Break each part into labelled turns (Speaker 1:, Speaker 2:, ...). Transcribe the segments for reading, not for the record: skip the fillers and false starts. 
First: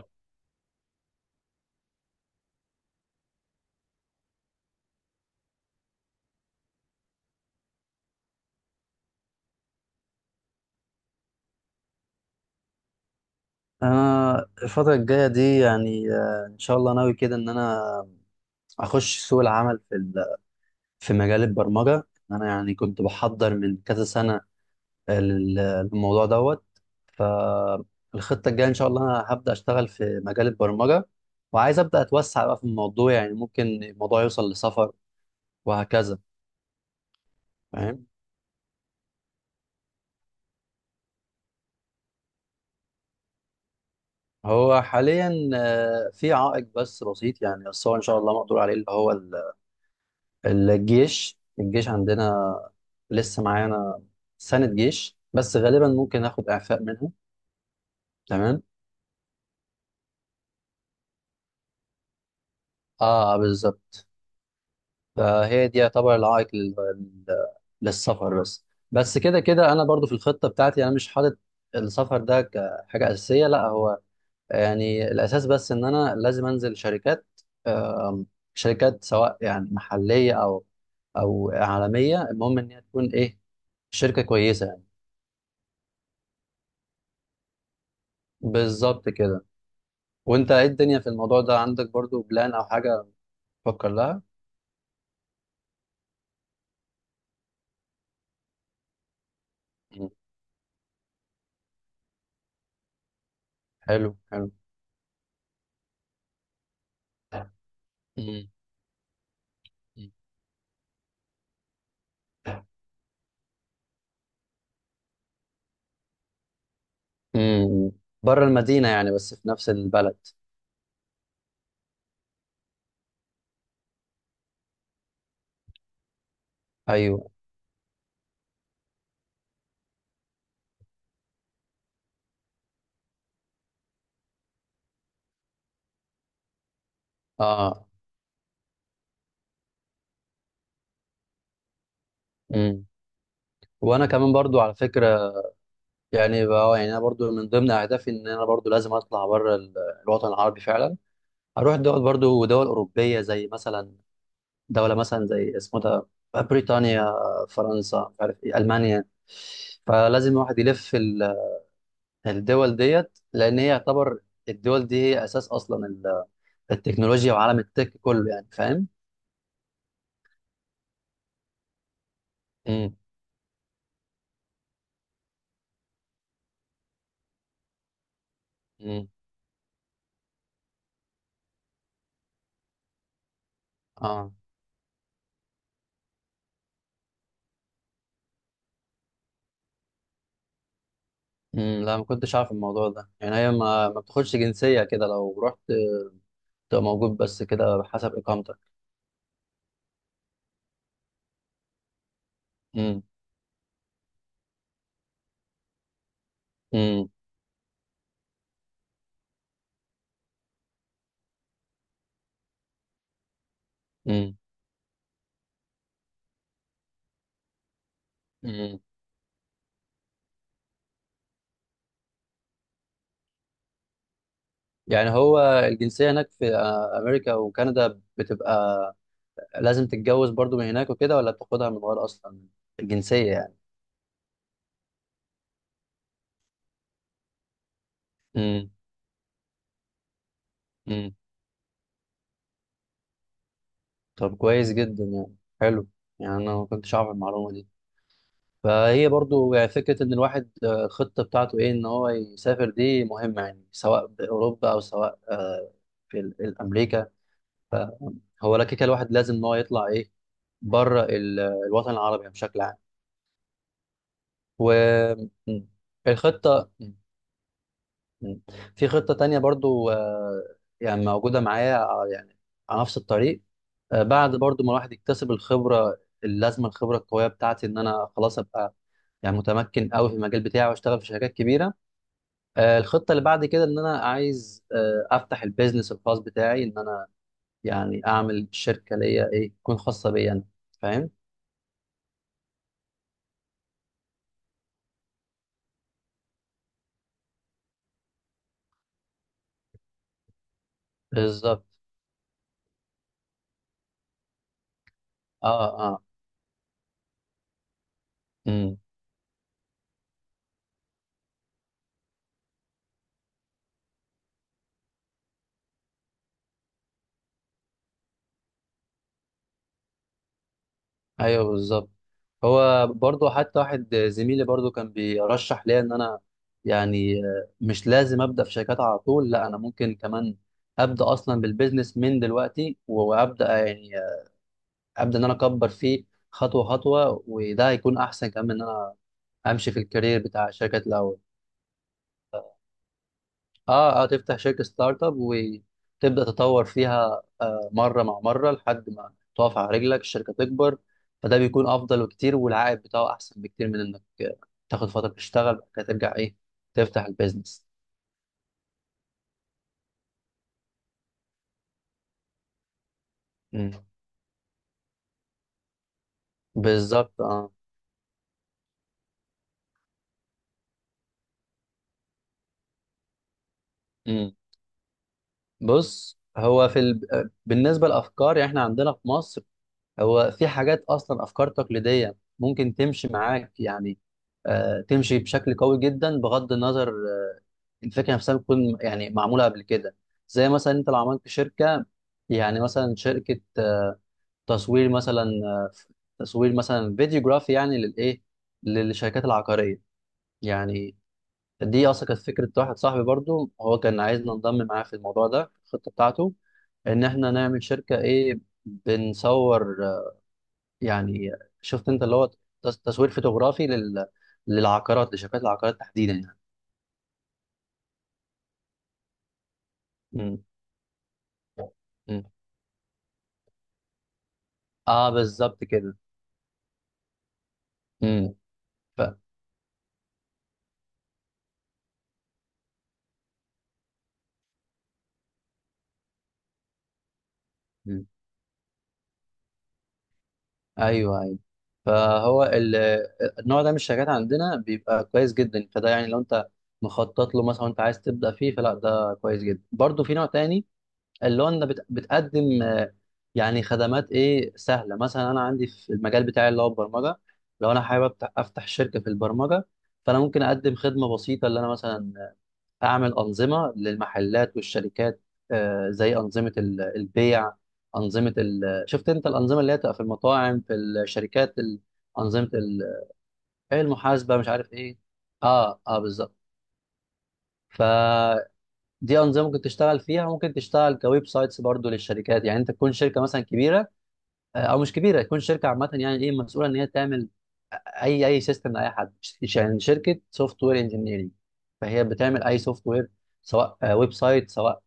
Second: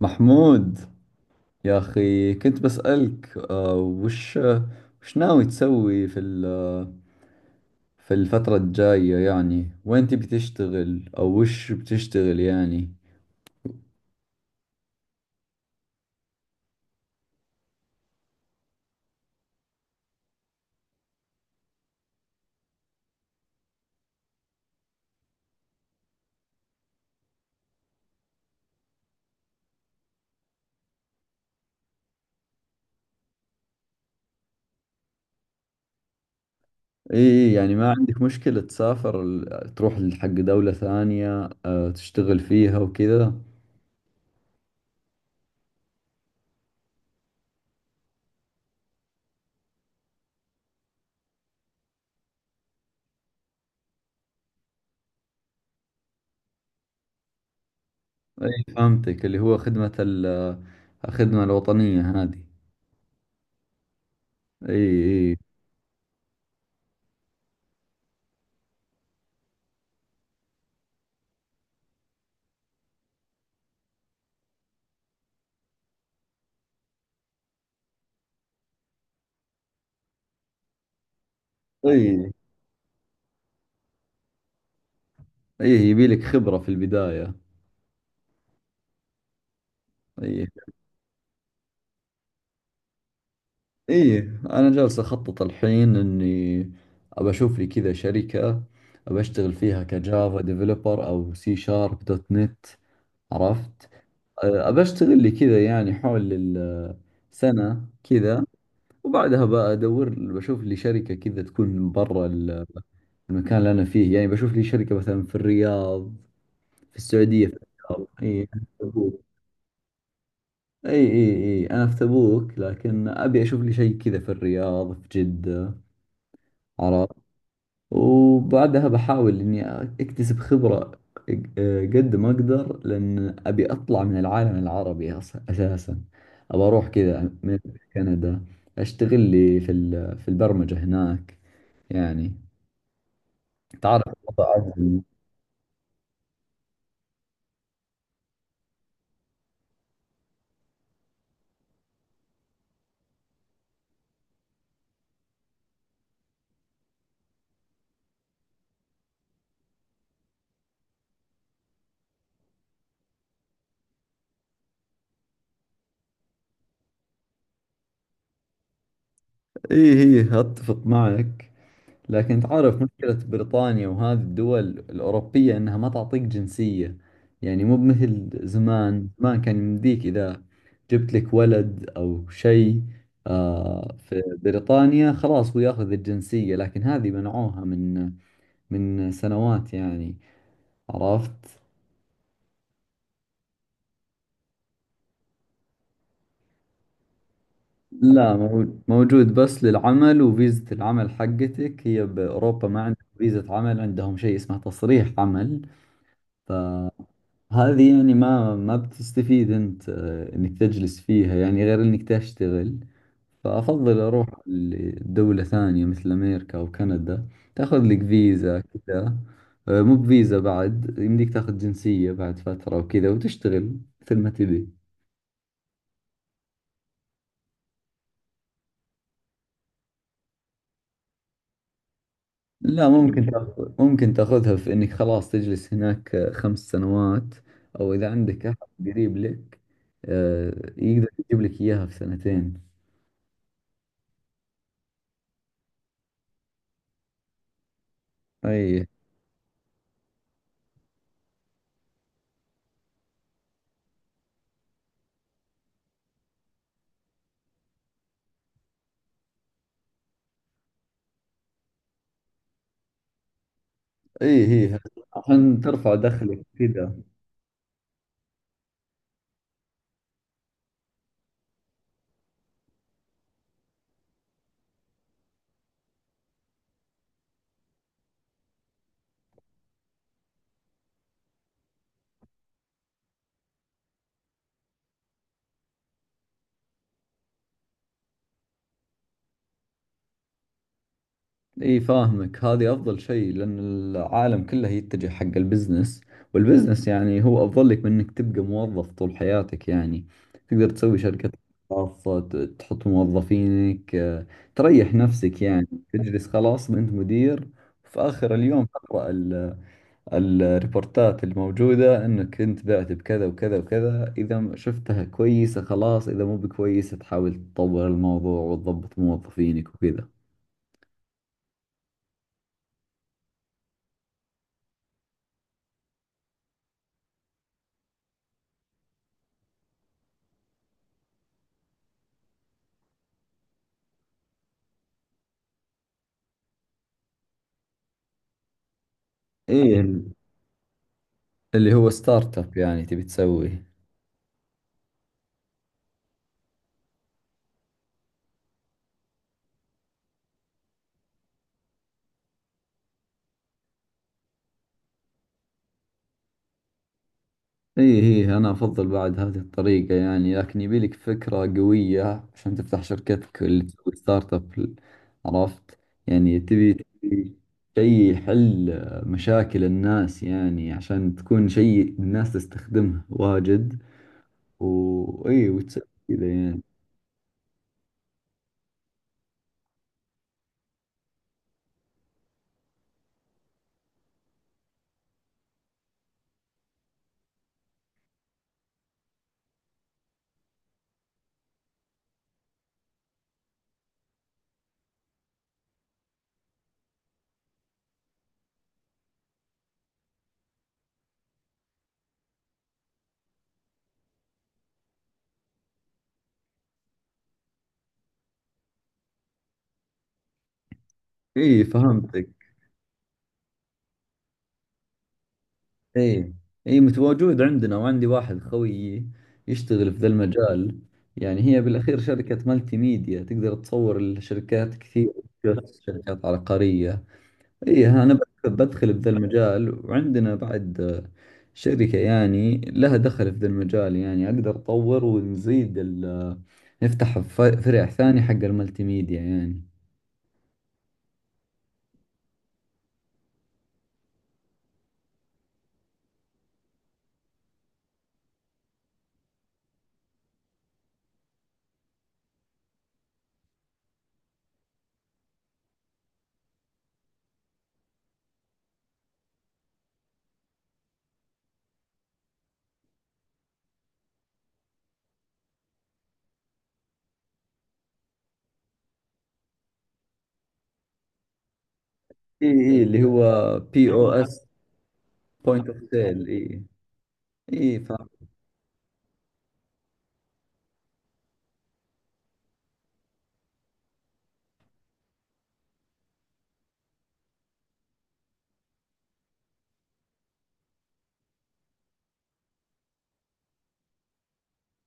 Speaker 1: محمود، يا أخي كنت بسألك وش ناوي تسوي في الفترة الجاية، يعني وين تبي تشتغل أو وش بتشتغل يعني.
Speaker 2: انا الفتره الجايه دي يعني ان شاء الله ناوي كده ان انا اخش سوق العمل في مجال البرمجه. انا يعني كنت بحضر من كذا سنه لل- للموضوع دوت. فالخطه الجايه ان شاء الله انا هبدا اشتغل في مجال البرمجه، وعايز ابدا اتوسع بقى في الموضوع، يعني ممكن الموضوع يوصل لسفر وهكذا.
Speaker 1: إيه يعني ما
Speaker 2: فاهم.
Speaker 1: عندك مشكلة تسافر تروح حق دولة ثانية، تشتغل فيها وكذا.
Speaker 2: هو حاليا في عائق بس بسيط يعني، بس هو ان شاء الله مقدور عليه، اللي هو الجيش عندنا لسه معانا، سنة جيش، بس غالبا ممكن اخد اعفاء منها. تمام.
Speaker 1: إيه، فهمتك، اللي هو الخدمة الوطنية هذه.
Speaker 2: اه، بالظبط.
Speaker 1: إيه
Speaker 2: فهي دي يعتبر العائق للسفر، بس بس كده كده انا برضو في الخطة بتاعتي انا مش حاطط السفر ده كحاجة أساسية. لا، هو يعني الأساس بس إن أنا لازم أنزل شركات، آم، شركات سواء يعني محلية أو
Speaker 1: إيه.
Speaker 2: عالمية،
Speaker 1: إيه
Speaker 2: المهم إن هي تكون إيه، شركة كويسة يعني.
Speaker 1: إيه، يبي لك خبرة في البداية.
Speaker 2: بالظبط كده.
Speaker 1: إيه
Speaker 2: وانت ايه الدنيا في الموضوع ده، عندك برضو بلان او حاجة تفكر
Speaker 1: ايه،
Speaker 2: لها؟
Speaker 1: انا جالس اخطط الحين اني ابى اشوف لي كذا شركة، ابى اشتغل فيها
Speaker 2: مم.
Speaker 1: كجافا ديفلوبر او سي شارب دوت نت. عرفت؟
Speaker 2: حلو، حلو.
Speaker 1: ابى اشتغل لي كذا يعني حول السنة كذا،
Speaker 2: مم.
Speaker 1: وبعدها بدور
Speaker 2: مم.
Speaker 1: بشوف لي شركة كذا تكون برا المكان اللي انا فيه، يعني بشوف لي شركة مثلا في الرياض، في السعودية، في
Speaker 2: امم.
Speaker 1: الرياض،
Speaker 2: بره
Speaker 1: اي
Speaker 2: المدينة يعني،
Speaker 1: تبوك،
Speaker 2: بس في نفس البلد.
Speaker 1: اي اي، اي انا في تبوك لكن ابي اشوف لي شيء كذا في الرياض، في جدة. عرفت؟
Speaker 2: ايوه.
Speaker 1: وبعدها بحاول إني أكتسب خبرة قد ما أقدر، لأن أبي أطلع من العالم العربي أساسا، أبى أروح كذا من
Speaker 2: اه.
Speaker 1: كندا، أشتغل لي في البرمجة هناك يعني،
Speaker 2: امم.
Speaker 1: تعرف.
Speaker 2: وانا كمان
Speaker 1: وضع
Speaker 2: برضو على
Speaker 1: عزمي.
Speaker 2: فكرة يعني بقى، يعني انا برضو من ضمن اهدافي ان انا برضو لازم اطلع بره الوطن العربي فعلا. اروح دول، برضو دول اوروبية زي مثلا دولة مثلا زي اسمه ده، بريطانيا، فرنسا، مش عارف ايه، المانيا. فلازم الواحد يلف الدول ديت، لان هي يعتبر الدول دي هي اساس اصلا التكنولوجيا وعالم التك كله، يعني فاهم.
Speaker 1: إيه إيه، أتفق معك، لكن تعرف
Speaker 2: امم.
Speaker 1: مشكلة بريطانيا وهذه الدول الأوروبية إنها ما تعطيك جنسية، يعني مو مثل زمان.
Speaker 2: امم.
Speaker 1: زمان كان يمديك إذا جبت لك ولد أو شيء، في
Speaker 2: اه.
Speaker 1: بريطانيا خلاص هو ياخذ الجنسية، لكن هذه منعوها من سنوات يعني. عرفت؟
Speaker 2: امم. لا، ما كنتش عارف الموضوع ده. يعني هي ما بتاخدش جنسيه كده لو رحت تبقى موجود، بس كده حسب
Speaker 1: لا،
Speaker 2: اقامتك.
Speaker 1: موجود بس للعمل، وفيزة العمل حقتك هي بأوروبا، ما
Speaker 2: امم.
Speaker 1: عندهم فيزة عمل، عندهم شيء اسمه تصريح عمل.
Speaker 2: امم.
Speaker 1: هذه يعني ما بتستفيد انت، انك تجلس فيها يعني غير انك تشتغل. فافضل اروح
Speaker 2: امم.
Speaker 1: لدولة ثانية مثل امريكا او كندا، تاخذ لك فيزا
Speaker 2: امم.
Speaker 1: كذا، مو بفيزا بعد، يمديك تاخذ جنسية بعد فترة وكذا وتشتغل مثل ما تبي.
Speaker 2: يعني هو الجنسيه هناك في امريكا وكندا بتبقى لازم تتجوز برضو من هناك وكده، ولا بتاخدها من غير اصلا؟
Speaker 1: لا ممكن
Speaker 2: الجنسيه يعني.
Speaker 1: تاخذ، ممكن تاخذها في انك خلاص تجلس هناك خمس سنوات، او اذا عندك احد قريب لك، آه، يقدر
Speaker 2: امم.
Speaker 1: يجيب لك اياها في سنتين.
Speaker 2: طب كويس جدا يعني. حلو. يعني انا ما كنتش اعرف المعلومه دي.
Speaker 1: اي
Speaker 2: فهي برضو يعني فكره ان الواحد الخطه بتاعته ايه، ان هو يسافر، دي مهمه يعني، سواء باوروبا او سواء في الامريكا. فهو لا كده، الواحد لازم ان هو يطلع ايه، بره الوطن العربي يعني بشكل عام.
Speaker 1: اي، هي عشان ترفع دخلك
Speaker 2: والخطه.
Speaker 1: كذا.
Speaker 2: مم. في خطة تانية برضو، يعني موجودة معايا، يعني على نفس الطريق. بعد برضو ما الواحد يكتسب الخبرة اللازمة، الخبرة القوية بتاعتي، إن أنا خلاص أبقى يعني متمكن قوي في المجال بتاعي واشتغل في شركات كبيرة. الخطة اللي بعد كده إن أنا عايز أفتح البيزنس الخاص بتاعي، إن أنا يعني أعمل شركة ليا إيه، تكون خاصة بيا أنا. فاهم؟
Speaker 1: اي فاهمك، هذه افضل شيء، لان العالم كله يتجه حق البزنس، والبزنس يعني هو افضل لك من انك تبقى موظف طول حياتك يعني. تقدر تسوي شركة
Speaker 2: بالظبط.
Speaker 1: خاصة، تحط موظفينك، تريح نفسك يعني،
Speaker 2: آه، آه.
Speaker 1: تجلس خلاص انت مدير، في اخر اليوم
Speaker 2: مم.
Speaker 1: تقرأ الريبورتات الموجودة انك انت بعت بكذا وكذا وكذا، اذا شفتها كويسة خلاص، اذا مو بكويسة تحاول تطور الموضوع وتضبط موظفينك وكذا.
Speaker 2: ايوه، بالظبط. هو برضو حتى واحد زميلي برضو كان بيرشح ليا ان انا يعني مش لازم ابدا في شركات على طول، لا انا ممكن كمان ابدا اصلا بالبيزنس من دلوقتي، وابدا يعني ابدا ان انا اكبر فيه خطوه خطوه. وده هيكون احسن كمان من ان انا امشي في
Speaker 1: ايه،
Speaker 2: الكارير بتاع الشركات الاول.
Speaker 1: اللي هو ستارت اب، يعني تبي تسويه.
Speaker 2: اه، اه. تفتح شركة ستارت اب وتبدأ تطور فيها، مرة مع مرة لحد ما تقف على رجلك الشركة، تكبر. فده بيكون أفضل بكتير، والعائد بتاعه أحسن بكتير من إنك تاخد فترة تشتغل بعد كده ترجع إيه، تفتح البيزنس.
Speaker 1: ايه ايه، انا افضل بعد هذه الطريقة يعني، لكن يبيلك فكرة قوية عشان تفتح شركتك اللي
Speaker 2: مم.
Speaker 1: تسوي ستارت اب. عرفت؟ يعني تبي
Speaker 2: بالظبط.
Speaker 1: تبي
Speaker 2: اه.
Speaker 1: شيء يحل مشاكل الناس، يعني عشان تكون شيء الناس تستخدمه واجد،
Speaker 2: امم.
Speaker 1: وإي وتسوي
Speaker 2: بص،
Speaker 1: كذا يعني.
Speaker 2: هو في ال... آه، بالنسبة للأفكار يعني إحنا عندنا في مصر، هو في حاجات أصلا أفكار تقليدية ممكن تمشي معاك يعني، تمشي بشكل قوي جدا بغض النظر الفكره نفسها بتكون يعني معموله قبل كده. زي مثلا انت لو عملت شركه، يعني مثلا شركه تصوير مثلا، فيديوجرافي يعني للايه، للشركات العقاريه يعني. دي اصلا كانت فكره واحد صاحبي برضو، هو كان عايزنا ننضم معاه في الموضوع ده في الخطه بتاعته، ان احنا نعمل شركه ايه، بنصور يعني
Speaker 1: إي
Speaker 2: شفت انت، اللي هو
Speaker 1: فهمتك.
Speaker 2: تصوير فوتوغرافي للعقارات، لشركات العقارات تحديدا
Speaker 1: إي
Speaker 2: يعني.
Speaker 1: إي، متواجد عندنا، وعندي واحد خويي يشتغل في ذا
Speaker 2: امم.
Speaker 1: المجال، يعني هي بالأخير
Speaker 2: امم.
Speaker 1: شركة مالتي ميديا، تقدر تصور الشركات
Speaker 2: اه،
Speaker 1: كثير،
Speaker 2: بالظبط
Speaker 1: بس
Speaker 2: كده.
Speaker 1: شركات عقارية. إي ها، أنا
Speaker 2: امم.
Speaker 1: بدخل بذا المجال، وعندنا بعد شركة يعني لها دخل في ذا المجال، يعني أقدر أطور ونزيد نفتح فرع
Speaker 2: مم.
Speaker 1: ثاني حق المالتي ميديا يعني.
Speaker 2: ايوه، ايوه. فهو النوع ده من الشركات عندنا بيبقى كويس جدا، فده يعني لو انت مخطط له مثلا وانت عايز تبدا فيه، فلا ده كويس جدا. برضو في نوع تاني اللي هو انت بتقدم يعني خدمات ايه، سهله. مثلا انا عندي في المجال بتاعي اللي هو البرمجه، لو انا حابب افتح شركه في البرمجه، فانا ممكن اقدم خدمه بسيطه اللي انا مثلا اعمل انظمه للمحلات والشركات، زي انظمه البيع، انظمه ال... شفت انت الانظمه اللي هي بتبقى في المطاعم، في الشركات
Speaker 1: إي
Speaker 2: انظمه ال...
Speaker 1: إي، اللي هو
Speaker 2: إيه،
Speaker 1: بي أو
Speaker 2: المحاسبه،
Speaker 1: اس،
Speaker 2: مش عارف ايه.
Speaker 1: بوينت اوف
Speaker 2: اه، اه،
Speaker 1: سيل.
Speaker 2: بالظبط.
Speaker 1: اي اي، فهم.
Speaker 2: فدي انظمه ممكن تشتغل فيها. ممكن تشتغل كويب سايتس برضو للشركات، يعني انت تكون شركه مثلا كبيره او مش كبيره، تكون شركه عامه يعني، ايه، مسؤوله ان هي تعمل اي سيستم لاي حد، يعني شركه سوفت وير انجينيرنج، فهي بتعمل اي سوفت وير، سواء ويب سايت، سواء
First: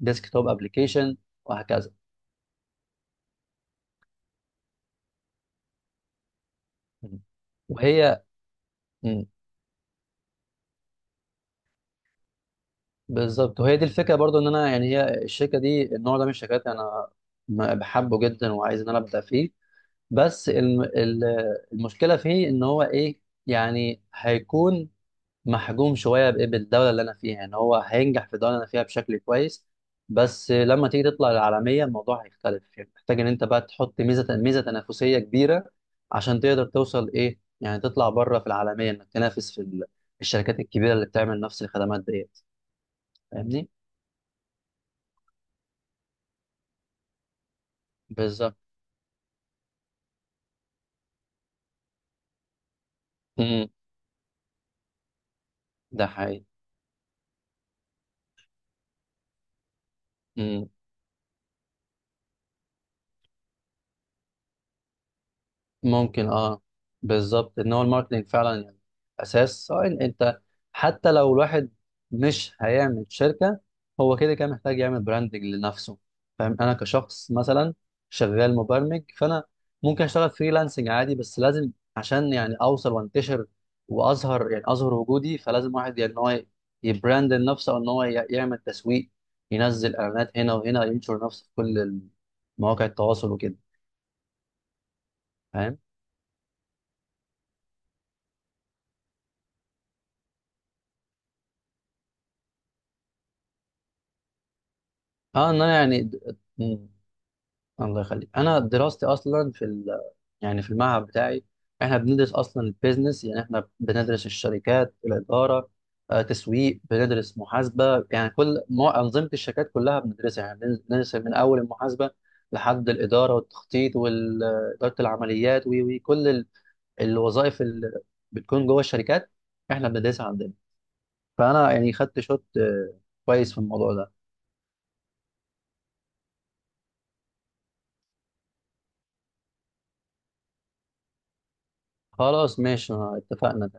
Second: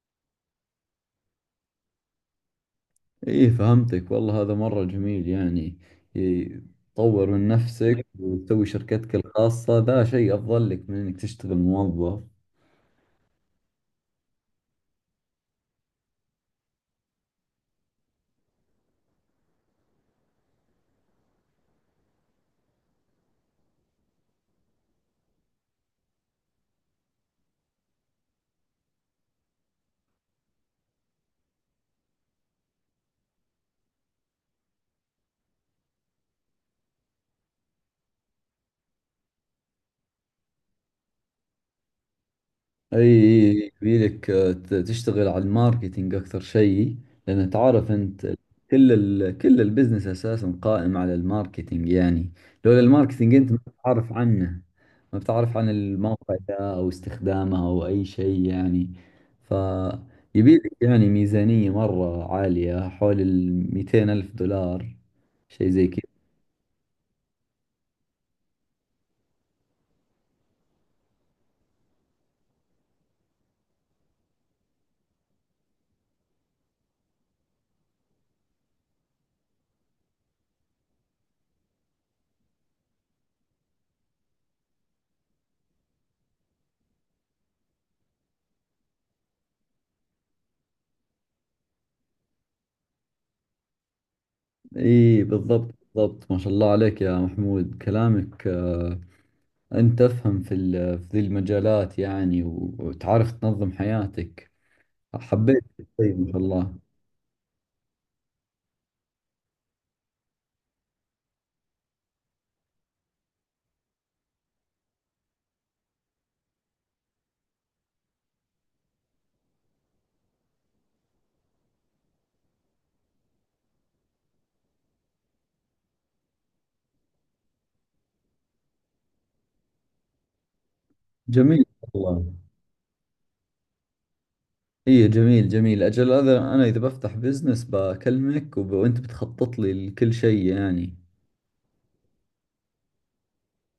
Speaker 2: ديسك توب ابلكيشن، وهكذا.
Speaker 1: اي فهمتك، والله هذا مرة جميل يعني. إي،
Speaker 2: مم.
Speaker 1: تطور من نفسك
Speaker 2: وهي.
Speaker 1: وتسوي شركتك
Speaker 2: مم.
Speaker 1: الخاصة، ذا شيء افضل لك من انك تشتغل موظف.
Speaker 2: بالظبط، وهي دي الفكره برضو ان انا، يعني هي الشركه دي، النوع ده من الشركات انا بحبه جدا وعايز ان انا ابدا فيه، بس المشكله فيه ان هو ايه، يعني هيكون محجوم شويه بإيه؟ بالدوله اللي انا فيها يعني، هو هينجح في الدوله اللي انا فيها بشكل كويس، بس لما تيجي تطلع العالميه الموضوع هيختلف، يعني محتاج ان انت بقى تحط ميزه تنافسيه كبيره عشان تقدر توصل ايه، يعني تطلع بره في العالميه، انك تنافس في الشركات الكبيره اللي بتعمل نفس الخدمات ديت.
Speaker 1: اي اي
Speaker 2: فاهمني.
Speaker 1: إي، يبيلك تشتغل على الماركتينج اكثر شيء، لان تعرف انت،
Speaker 2: بالظبط.
Speaker 1: كل البزنس اساسا قائم على الماركتينج يعني. لولا الماركتينج انت ما
Speaker 2: امم.
Speaker 1: بتعرف عنه، ما بتعرف عن
Speaker 2: ده
Speaker 1: الموقع
Speaker 2: حقيقي.
Speaker 1: ده او استخدامه او اي شيء يعني. ف يبيلك يعني ميزانية مرة عالية، حول ال 200 ألف دولار، شيء زي كذا.
Speaker 2: ممكن، اه. بالظبط ان هو الماركتنج فعلا يعني اساس، سواء انت، حتى لو الواحد مش هيعمل شركه، هو كده كده محتاج يعمل براندنج لنفسه. فاهم، انا كشخص مثلا شغال مبرمج، فانا ممكن اشتغل فريلانسنج عادي، بس لازم عشان يعني اوصل وانتشر واظهر، يعني اظهر وجودي، فلازم واحد يعني ان هو يبراند نفسه، او ان هو يعمل تسويق، ينزل اعلانات هنا وهنا، ينشر نفسه في كل مواقع التواصل وكده.
Speaker 1: اي بالضبط
Speaker 2: فاهم.
Speaker 1: بالضبط، ما شاء الله عليك يا محمود، كلامك أنت تفهم في ذي المجالات يعني، وتعرف تنظم حياتك،
Speaker 2: اه، ان
Speaker 1: حبيت
Speaker 2: انا يعني
Speaker 1: الشيء ما شاء الله.
Speaker 2: الله يخليك، انا دراستي اصلا يعني في المعهد بتاعي، احنا بندرس اصلا البيزنس. يعني احنا بندرس الشركات، الاداره، تسويق، بندرس محاسبه، يعني كل انظمه الشركات كلها بندرسها، يعني بندرس من اول المحاسبه لحد الاداره والتخطيط واداره العمليات وكل الوظائف اللي بتكون جوه الشركات احنا بندرسها عندنا.
Speaker 1: جميل
Speaker 2: فانا يعني خدت
Speaker 1: والله.
Speaker 2: شوت كويس في الموضوع ده.
Speaker 1: إيه جميل جميل، أجل هذا أنا إذا بفتح بزنس بكلمك وأنت بتخطط لي لكل شيء يعني.
Speaker 2: خلاص، ماشي، اتفقنا.